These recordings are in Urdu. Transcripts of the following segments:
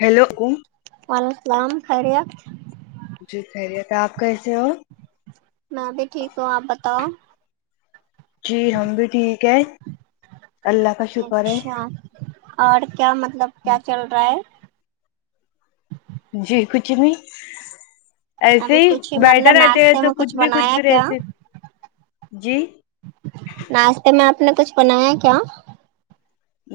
ہیلو بو وعلیکم السلام خیریت جی خیریت آپ کیسے ہو میں بھی ٹھیک ہوں آپ بتاؤ جی ہم بھی ٹھیک ہے اللہ کا شکر ہے اچھا اور کیا مطلب کیا چل رہا ہے جی کچھ بھی ایسے ابھی ہی کچھ بیٹھے مطلب رہتے ہیں ناشتے تو میں کچھ بھی کچھ بنایا بھی کیا رہس جی ناشتے میں آپ نے کچھ بنایا کیا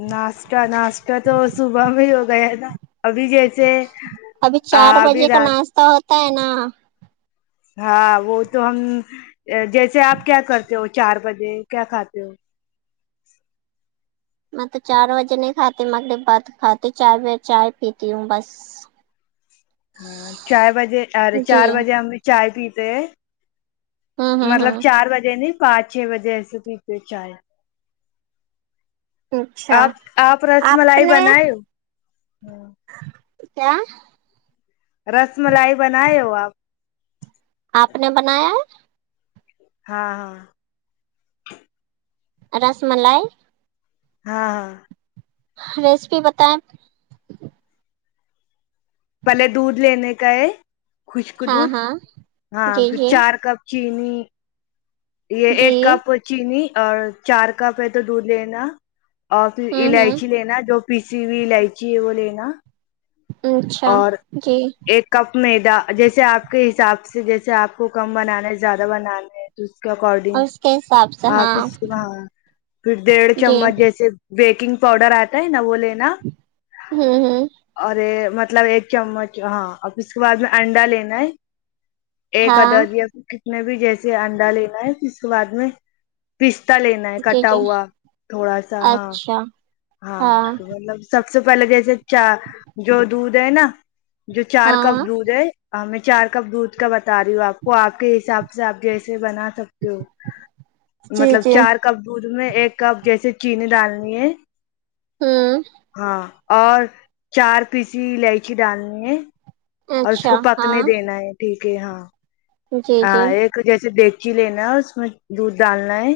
ناشتہ ناشتہ تو صبح میں ہی ہو گیا نہ ابھی جیسے ابھی چار ابھی بجے کا رات ناشتہ ہوتا ہے نا ہاں وہ تو ہم جیسے آپ کیا کرتے ہو چار بجے کیا کھاتے ہو میں تو چار بجے نہیں کھاتی میںگنے بعد کات ہ چار ب چائے پیتی ہوں بس ہاں چائے بجے ارے جی چار بجے ہم نے چائے پیتے ہوں ہوں مطلب ہوں چار بجے نہیں پانچ چھ بجے ایسے پیتے چائے اچھا آپ آپ رس ملائی بنایی ہو کیا رس ملائی بنائے ہو آپ آپ نے بنایا ہے ہاں ہاں رس ملائی ہاں ہاں ریسیپی بتائیں پہلے دودھ لینے کا ہے خشک ہاں دودھ ہاں ہاں جی پھر جی چار کپ چینی یہ جی ایک کپ چینی اور چار کپ ہے تو دودھ لینا اور پھر ہوں ہوں الائچی لینا جو پیسی ہوئی الائچی ہے وہ لینا اچھا اور جی ایک کپ میدا جیسے آپ کے حساب سے جیسے آپ کو کم بنانا ہے زیادہ بنانا ہے اس کے اکارڈنگ اور اس کے حساب سے آپ ہاں اساں پھر ڈیڑھ جی چمچ جیسے بیکنگ پاؤڈر آتا ہے نا وہ لینا ہوں ہوں اور مطلب ایک چمچ ہاں اور پھر اس کے بعد میں انڈا لینا ہے ایک ہاں ادد یا پھر کتنے بھی جیسے انڈا لینا ہے پھر اس کے بعد میں پستا لینا ہے جی کٹا جی ہوا تھوڑا سا ہاں اچھا ہاں تو مطلب سب سے پہلے جیسے چ جو دودھ ہے نا جو چار کپ ہاں دودھ ہے میں چار کپ دودھ کا بتا رہی ہوں آپ کو آپ کے حساب سے آپ جیسے بنا سک جی مطلب جی چار کپ دودھ میں ایک کپ جیسے چینی ڈالنی ہے ہوں ہاں اور چار پیسی الائچی ڈالنی ہے اور اس اچھا کو ہاں پکنے دینا ہے ٹھیک ہے ہاں جی ہاں جی ایک جیسے ڈیکچی لینا ہے اس میں دودھ ڈالنا ہے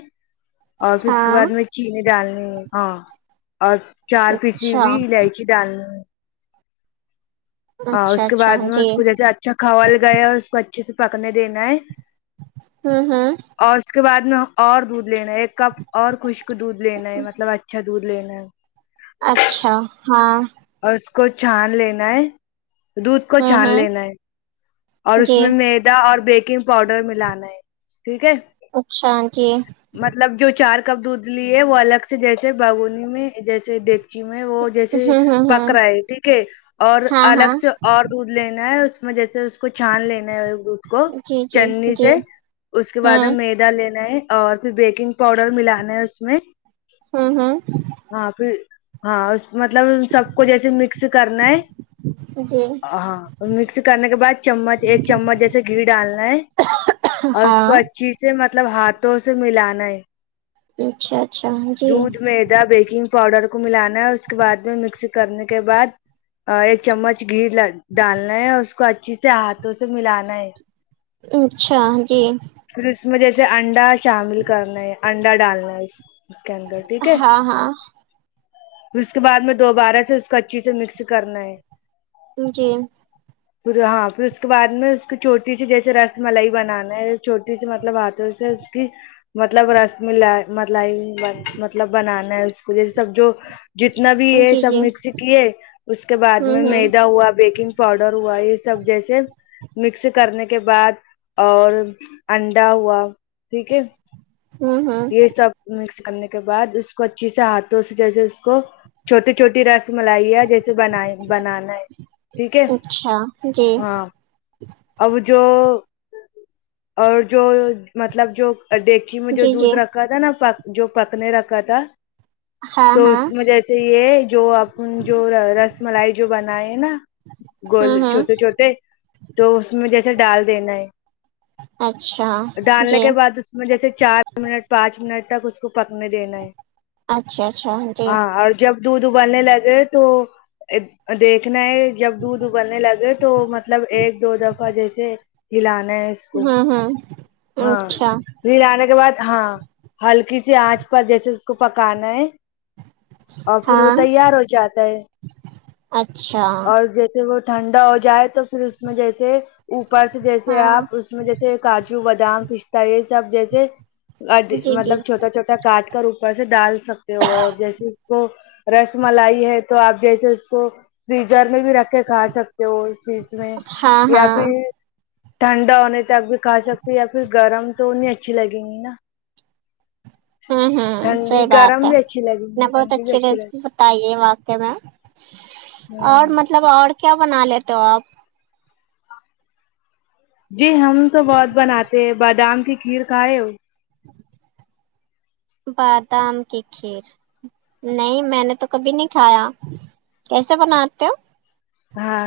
اور پھر اس کے ہاں بعد میں چینی ڈالنی ہاں اور چار پیسی اچھا بھی الائچی ڈالنی اور اچھا اس کے اچھا بعد میں جی اس کو جیسے اچھا کھل گیا اور اس کو اچھے سے پکنے دینا ہے ہوں ہاں اور اس کے بعد میں اور دودھ لینا ہے ایک کپ اور خشک دودھ لینا ہے مطلب اچھا دودھ لینا ہے اچھا ہاں اور اس کو چھان لینا ہے دودھ کو ہوں چھان ہوں لینا ہے اور اس جی میں میدا اور بیکنگ پاؤڈر ملانا ہے ٹھیک ہے اچھا جی مطلب جو چار کپ دودھ لی ہے وہ الگ سے جیسے باگونی میں جیسے دیکھ وہ جیسے ہوں ہوں ہوں پک رہا ہے ٹھیک ہے اور ہاں ہاں الگ سے اور دودھ لینا ہے اس میں جیسے کو چھان لینا ہے دھ کو جی جی چھنی جی سے اس کے بعد ہوں میدا لینا ہے اور پھر بیکنگ پاؤڈر ملانےا ہے اس میں ہوں ہوں ہاں پھر ہاں اس مطلب سب کو جیسے مکس کرنا ہے جی ہاں مکس کرنے کے بعد مچ ایک چمچ جیسے گھی ڈالنا ہے اور اس کو ہاں اچ ی سے مطلب ہاتھوں سے ملانا ہے اچھا اچھا جی دودھ میدا بیکنگ پاؤڈر کو ملانا ہے اس کے بعد میں مکسی کرنے کے بعد ایک چمچ گھی ڈالنا ہے اور اس کو اچھے سے ہاتھوں سے ملانا ہے اچھا جی پھر اس میں جیسے انڈا شامل کرنا ہے انڈا ڈالنا ہے اس اس کے اندر ٹھیک ہے ہاں ہاں پھر اس کے بعد میں دوبارہ سے اس کو اچھی سے مکس کرنا ہے جی پھر ہاں پھر اس کے بعد میں اس کو چھوٹی سی جیسے رس ملائی بنانا ہے چوٹی سی مطلب ہاتھوں سے کہ مطلب رس مل ملای مطلب بنانا ہے اس کو یہ سب جو جتنا بھی یہ جی سب جی مکسی کیے اس کے بعد میں ہوں ہوں میدا ہوا بیکنگ پاؤڈر ہوا یہ یہ سب جیسے مکس کرنے کے بعد اور انڈا ہوا ٹھیک ہے ہوں ہوں یہ سب مکس کرنے کے بعد اس کو اچھی سے ہاتھوں سے جیسے اس کو چھوٹی چھوٹی رس رس ملائیا جیسے بن بنانا ہے ٹھیک ہے اچھا جی ہاں اب جو اور جو مطلب جو دیک میں جو جی جی دودھ رکھا تھا نا جو پکنے رکھا تھا ہاں تو ہاں اس میں جیسے یہ جو اپ جو رس ملائی جو بنائے نا گول ہوں ہوں چھوٹے چھوٹے تو اس میں جیسے ڈال دینا ہے اچھا ڈالنے جی کے بعد اس میں جیسے چار منٹ پانچ منٹ تک اس سپکنے دینا ہے اچھا اچھا جی ہاں جب دودھ ابالنے لگے تو دیکھنا ہے جب دودھ ابلنے لگے تو مطلب ایک دو دفعہ جیسے ہلانے اس کو ہوں ہوں ہاں اچھا ہلانے کے بعد ہاں ہلکی سی آنچ پر جیسے اس کو پکانا ہے اور پھر وہ ہاں تیار ہو جاتا ہے اچھا اور جیسے وہ ٹھنڈا ہو جائے تو پھر اس میں جیسے اوپر سے جیسے ہاں آپ اس میں جیسے کاجو بادام پستتا یہ سب جیسے جی جی مطلب چھوٹا چھوٹا کاٹ کر اپر سے ڈال سکتے ہو اور جیسے اس کو رس ملائی ہے تو آپ جیسے اس کو فریجر میں بھی رکھ کے کھا سکتے ہو فریج میں ہاں یا ہاں پھر ٹھنڈا ہونے تک بھی کھا سکتے یا پھر گرم تو اننی اچھی لگیں گی نا [inaudible] ہوں ٹھنڈی صحیح بات گرم ہے بھی اچھی لگے گی نے بہت ٹھنڈی بھی اچھی لگے ریسپی بتائی ہے واقع میں ہوں اور مطلب اور کیا بنا لیتے ہو آپ جی ہم تو بہت بناتے ہیں بادام کی کھیر کھائے بادام کے کھییر نہیں میں نے تو کبھی نہیں کھایا کیسے بناتے ہو ہاں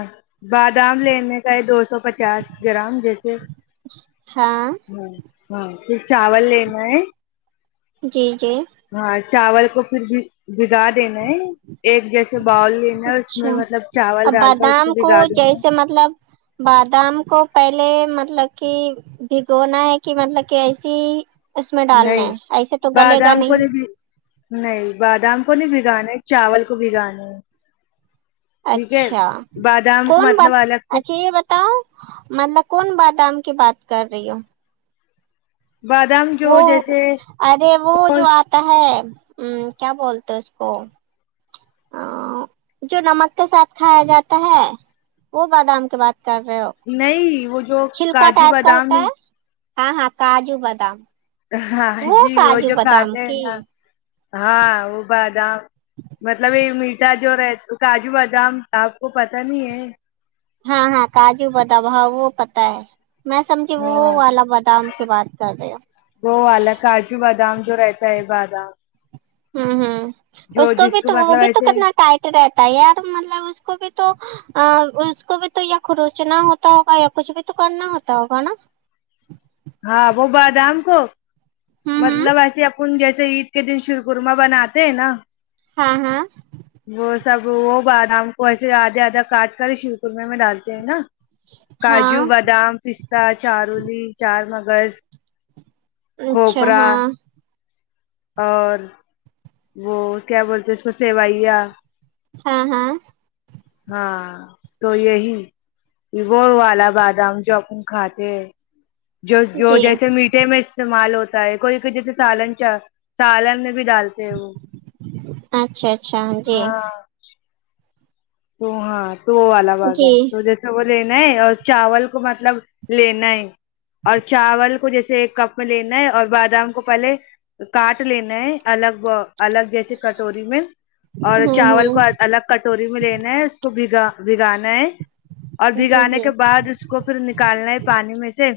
بادام لینے کا ہے دو سو چاس گرام جیسے ہاں ہاں تو چاول لینا ہے جی جی ہاں چاول کو پھر بھی بگا دینا ہے ایک جیسے باؤل لینا اس اچھا میں مطلب چاول اب ڈال کر اس کو بادام بگاڑ جیسے مطلب بادام کو پہلے مطلب کہ بھگونا ہے کہ مطلب کہ ایسی اس میں نہیں ڈالنا ایسے تو گلے گا بادام کو نہیں نہیں بادام کو نہیں بگانے چاول کو بگانے اچھا بادام کو کون مطلب بات الگ سے اچھا یہ بتاؤ مطلب کون بادام کی بات کر رہی ہ بادام وہ جو جیسے ارے وہ جو آتا ہے کیا بولتے اس کو جو نمک کے ساتھ کھایا جاتا ہے وہ بادام کی بات کر رہے ہو نہیں وہ جو چھلکا کاجو ٹائپ کا بادام ہوتا ہے ہاں ہاں کاجو بادام ہاں جی وہ کاجو جو بادام کھاتے ہیں کی نا ہاں وہ بادام مطلب یہ می جو رہ کاجو بادام آپ کو پت نہیں ہے ہاں ہاں کاجو بدباؤ وہ پتا ہے میں سمجھی وہ ہاں والا بادام کی بات کر رہی وہ والا کاجو بادام جو رہتا ہے بادام ہوں ہوں جو اس کو جس بھی تو وہ مطلب بھی تو ایسے کتنا ٹائٹ رہتا ہے یار مطلب اس کو بھی تو ا اس کو بھی تو یا خروچنا ہوتا ہوگا یا کچھ بھی تو کرنا ہوتا ہوگا نا ہاں وہ بادام کو ہوں ہوں مطلب ایسے اپن جیسے عید کے دن شر قرما بناتے ہیں نا ہاں ہاں وہ سب وہ بادام کو ایسے آدھے آدھا کاٹ کر شیر قورمے میں ڈالتے ہیں نا ہاں کاجو بادام پستتا چارولی چار مگز اچھا ہاں اور وہ کیا بولتے اس کو سیوئیا ہاں ہاں ہاں تو یہی وہ والا بادام جو اپ کھاتے ہیں جو جو جی جیسے می میں استعمال ہوتا ہے کوئی جیسے سالن چاہ سالن میں بھی ڈالتا وہ اچھا اچھا جی ہاں تو ہاں تو وہ والا باغ ہے جی تو جس وہ لینا ہے اور چاول کو مطلب لینا ہے اور چاول کو جیسے ایک کپ میں لینا ہے اور بادام کو پہلے کاٹ لینا ہے الگ الگ جیسے کٹوری میں اور ہوں چاول کو ہوں الگ کٹوری میں لے اس کو بگا بھگانا ہے اور جی بھگانے جی کے بعد اس کو پھر نکالنا ہے پانی میں سے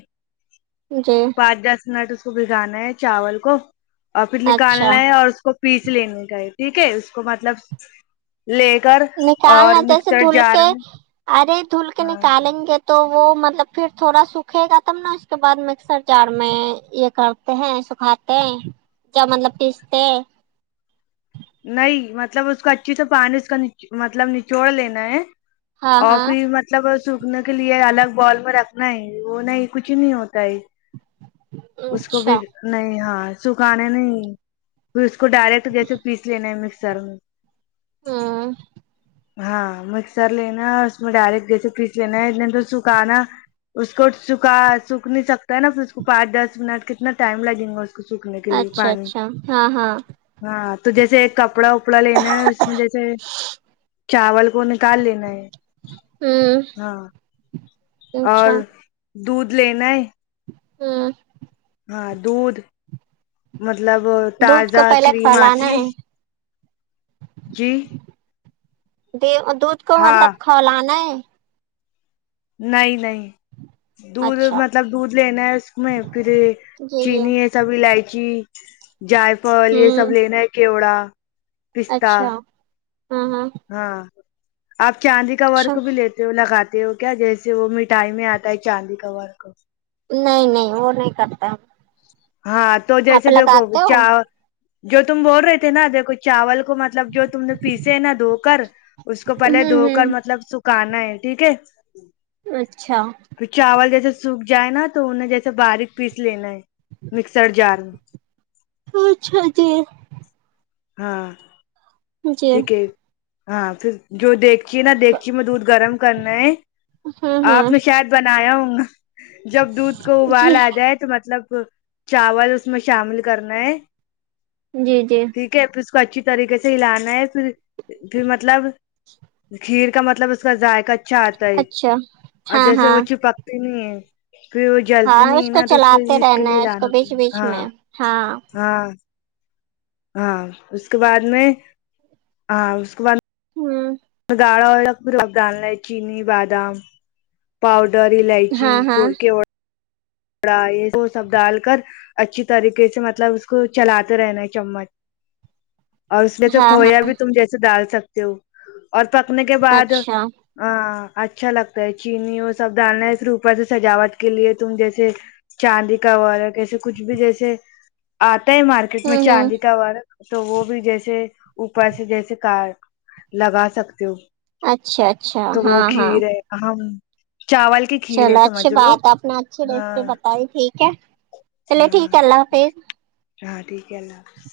جی پانچ دس نٹ اس کو بھگانا ہے چاول کو اور پھر اچھا نکالنا ہے اور اس کو پیس لینے کا ہے ٹھیک ہے اس کو مطلب لے کر اور کالنا جیسے مکسر دھل کے جار میں ارے دھل کے ہاں نکالیں گے تو تو وہ مطلب پھر تھوڑا سوکھے گا تب نا اس کے بعد مکسر جار میں یہ کرتے ہیں سکھاتے ہاں جا مطلب پیستے ہیں نہیں مطلب اس کو اچھیے سے پانی اس کا مطلب نچوڑ لینا ہے ہاں ہاں اورفی ما مطلب سوکھنے کے لیے الگ باؤل میں رکھنا ہے وہ نہیں کچھ نہیں ہوتا ہے اس کو بھی اچھا نہیں ہاں سکھانے نہیں پھر اس کو ڈائریکٹ جیسے پیس لینا ہے مکسر میں ہاں ہاں مکسر لینا اس میں ڈائریکٹ جیسے کریچ لینا اتنے تو سکھانا اس کو سکھا سکھ نہیں سکتا ہے نا پھر اس کو پانچ دس منٹ کتنا ٹائم لگیں گا اس اس کو سوکھنے کے لیے اچھا پانی اچھا ہاں ہاں ہاں تو جیسے ایک کپڑا اپڑا لینا ہے اس میں جیسے چاول کو نکال لینا ہے ہوں اور دودھ لینا ہے ہمم ہاں دودھ مطلب دودھ کو تازہ پہلے کریم آتی کھولانا ہے جی دودھ کو مطلب ہاں کھولنا ہے نہیں نہیں دودھ اچھا مطلب دودھ لینا ہے اس میں پھر جی جی چینی یہ سب الائچی جائفل یہ ہوں سب لینا ہے کیوڑا پستہ اچھا ہاں ہاں ہاں آپ چاندی کا اچھا ورک بھی لیتے وہ لگاتے ہو کیا جیسے وہ مٹھائی میں آتا ہے چاندی کا وار خ نہیں نہیں وہ نہیں کرتا ہاں تو جیسے آپ دیکھو لگاتے ہو چا جو تم بول رہے تھے نہ دیکھو چاول کو مطلب جو تم نے پیسے ہے نا دھوپ کر اس کو پہلے ہوں دھو کر ہوں مطلب سکھانا ہے ٹھیک ہے اچھا پھر چاول جیسے سوکھ جائے نا تو انہیں جیسے باریک پیس لینا ہے مکسر جار میں اچھا جی ہاں جی ٹھیک ہے ہاں پھر جو دیکھچی ہے نہ دیکھچی میں دودھ گرم کرنا ہے ہاں ہاں آپ نے شاید بنایا ہونگا جب دودھ کو جی ابالا اجائے تو مطلب چاول اس میں شامل کرنا ہے جی جی ٹھیک ہے پھر اس کو اچھی طریقے سے ہلانا ہے پھر پھر مطلب کھیر کا مطلب اس کا ذائق اچھا آتا ہے اچھا اور ہاں جیسے ہاں وہ چپکتے نہیں ہے پھر وہ جلتی ہاں نہیں کو نا تو اس کے چلاتے اس کے رہنا لیے ہے لانا کو پڑ بیچ گا بیچ ہاں میں ہاں ہاں ہاں اس کے بعد میں ہاں اس کو بعد ہوں گاڑا ہویگا ہے پھر چینی بادام پؤڈر الائچی ہاں ہاں کیوڑا کیوڑا یہ وہ سب ڈال کر اچھی طریقے سے مطلب اس کو چلاتے رہنا ہے چمچ ناقابل سماعت اور اس میں تو کھویا بھی تم جیسے ڈال سکتے ہو اور پکنے کے بعد اچھا ہاں اچھا لگتا ہے چینی وہ سب ڈالانا ہے اس اوپر سے سجاوٹ کے لیے تم جیسے ج چاندی کا وارخ کیسے کچھ بھی جیسے آتا ہے مارکیٹ مارکیٹ میں ہوں ہوں چاندی کا وارخ تو وہ بھی جیسے اوپر سے جیسے ک لگا سکتے ہو اچھا اچھا تو وہ ہاں ہاں کھیر ہے ہم چاول کی کھیر ہے چلو اچھی سمجھ لو بات ہے اپنا اچھے ڈریس پہ ہاں بتائی ٹھیک ہے چلو ٹھیک ہاں ہے اللہ حافظ ہاں ٹھیک ہے اللہ حافظ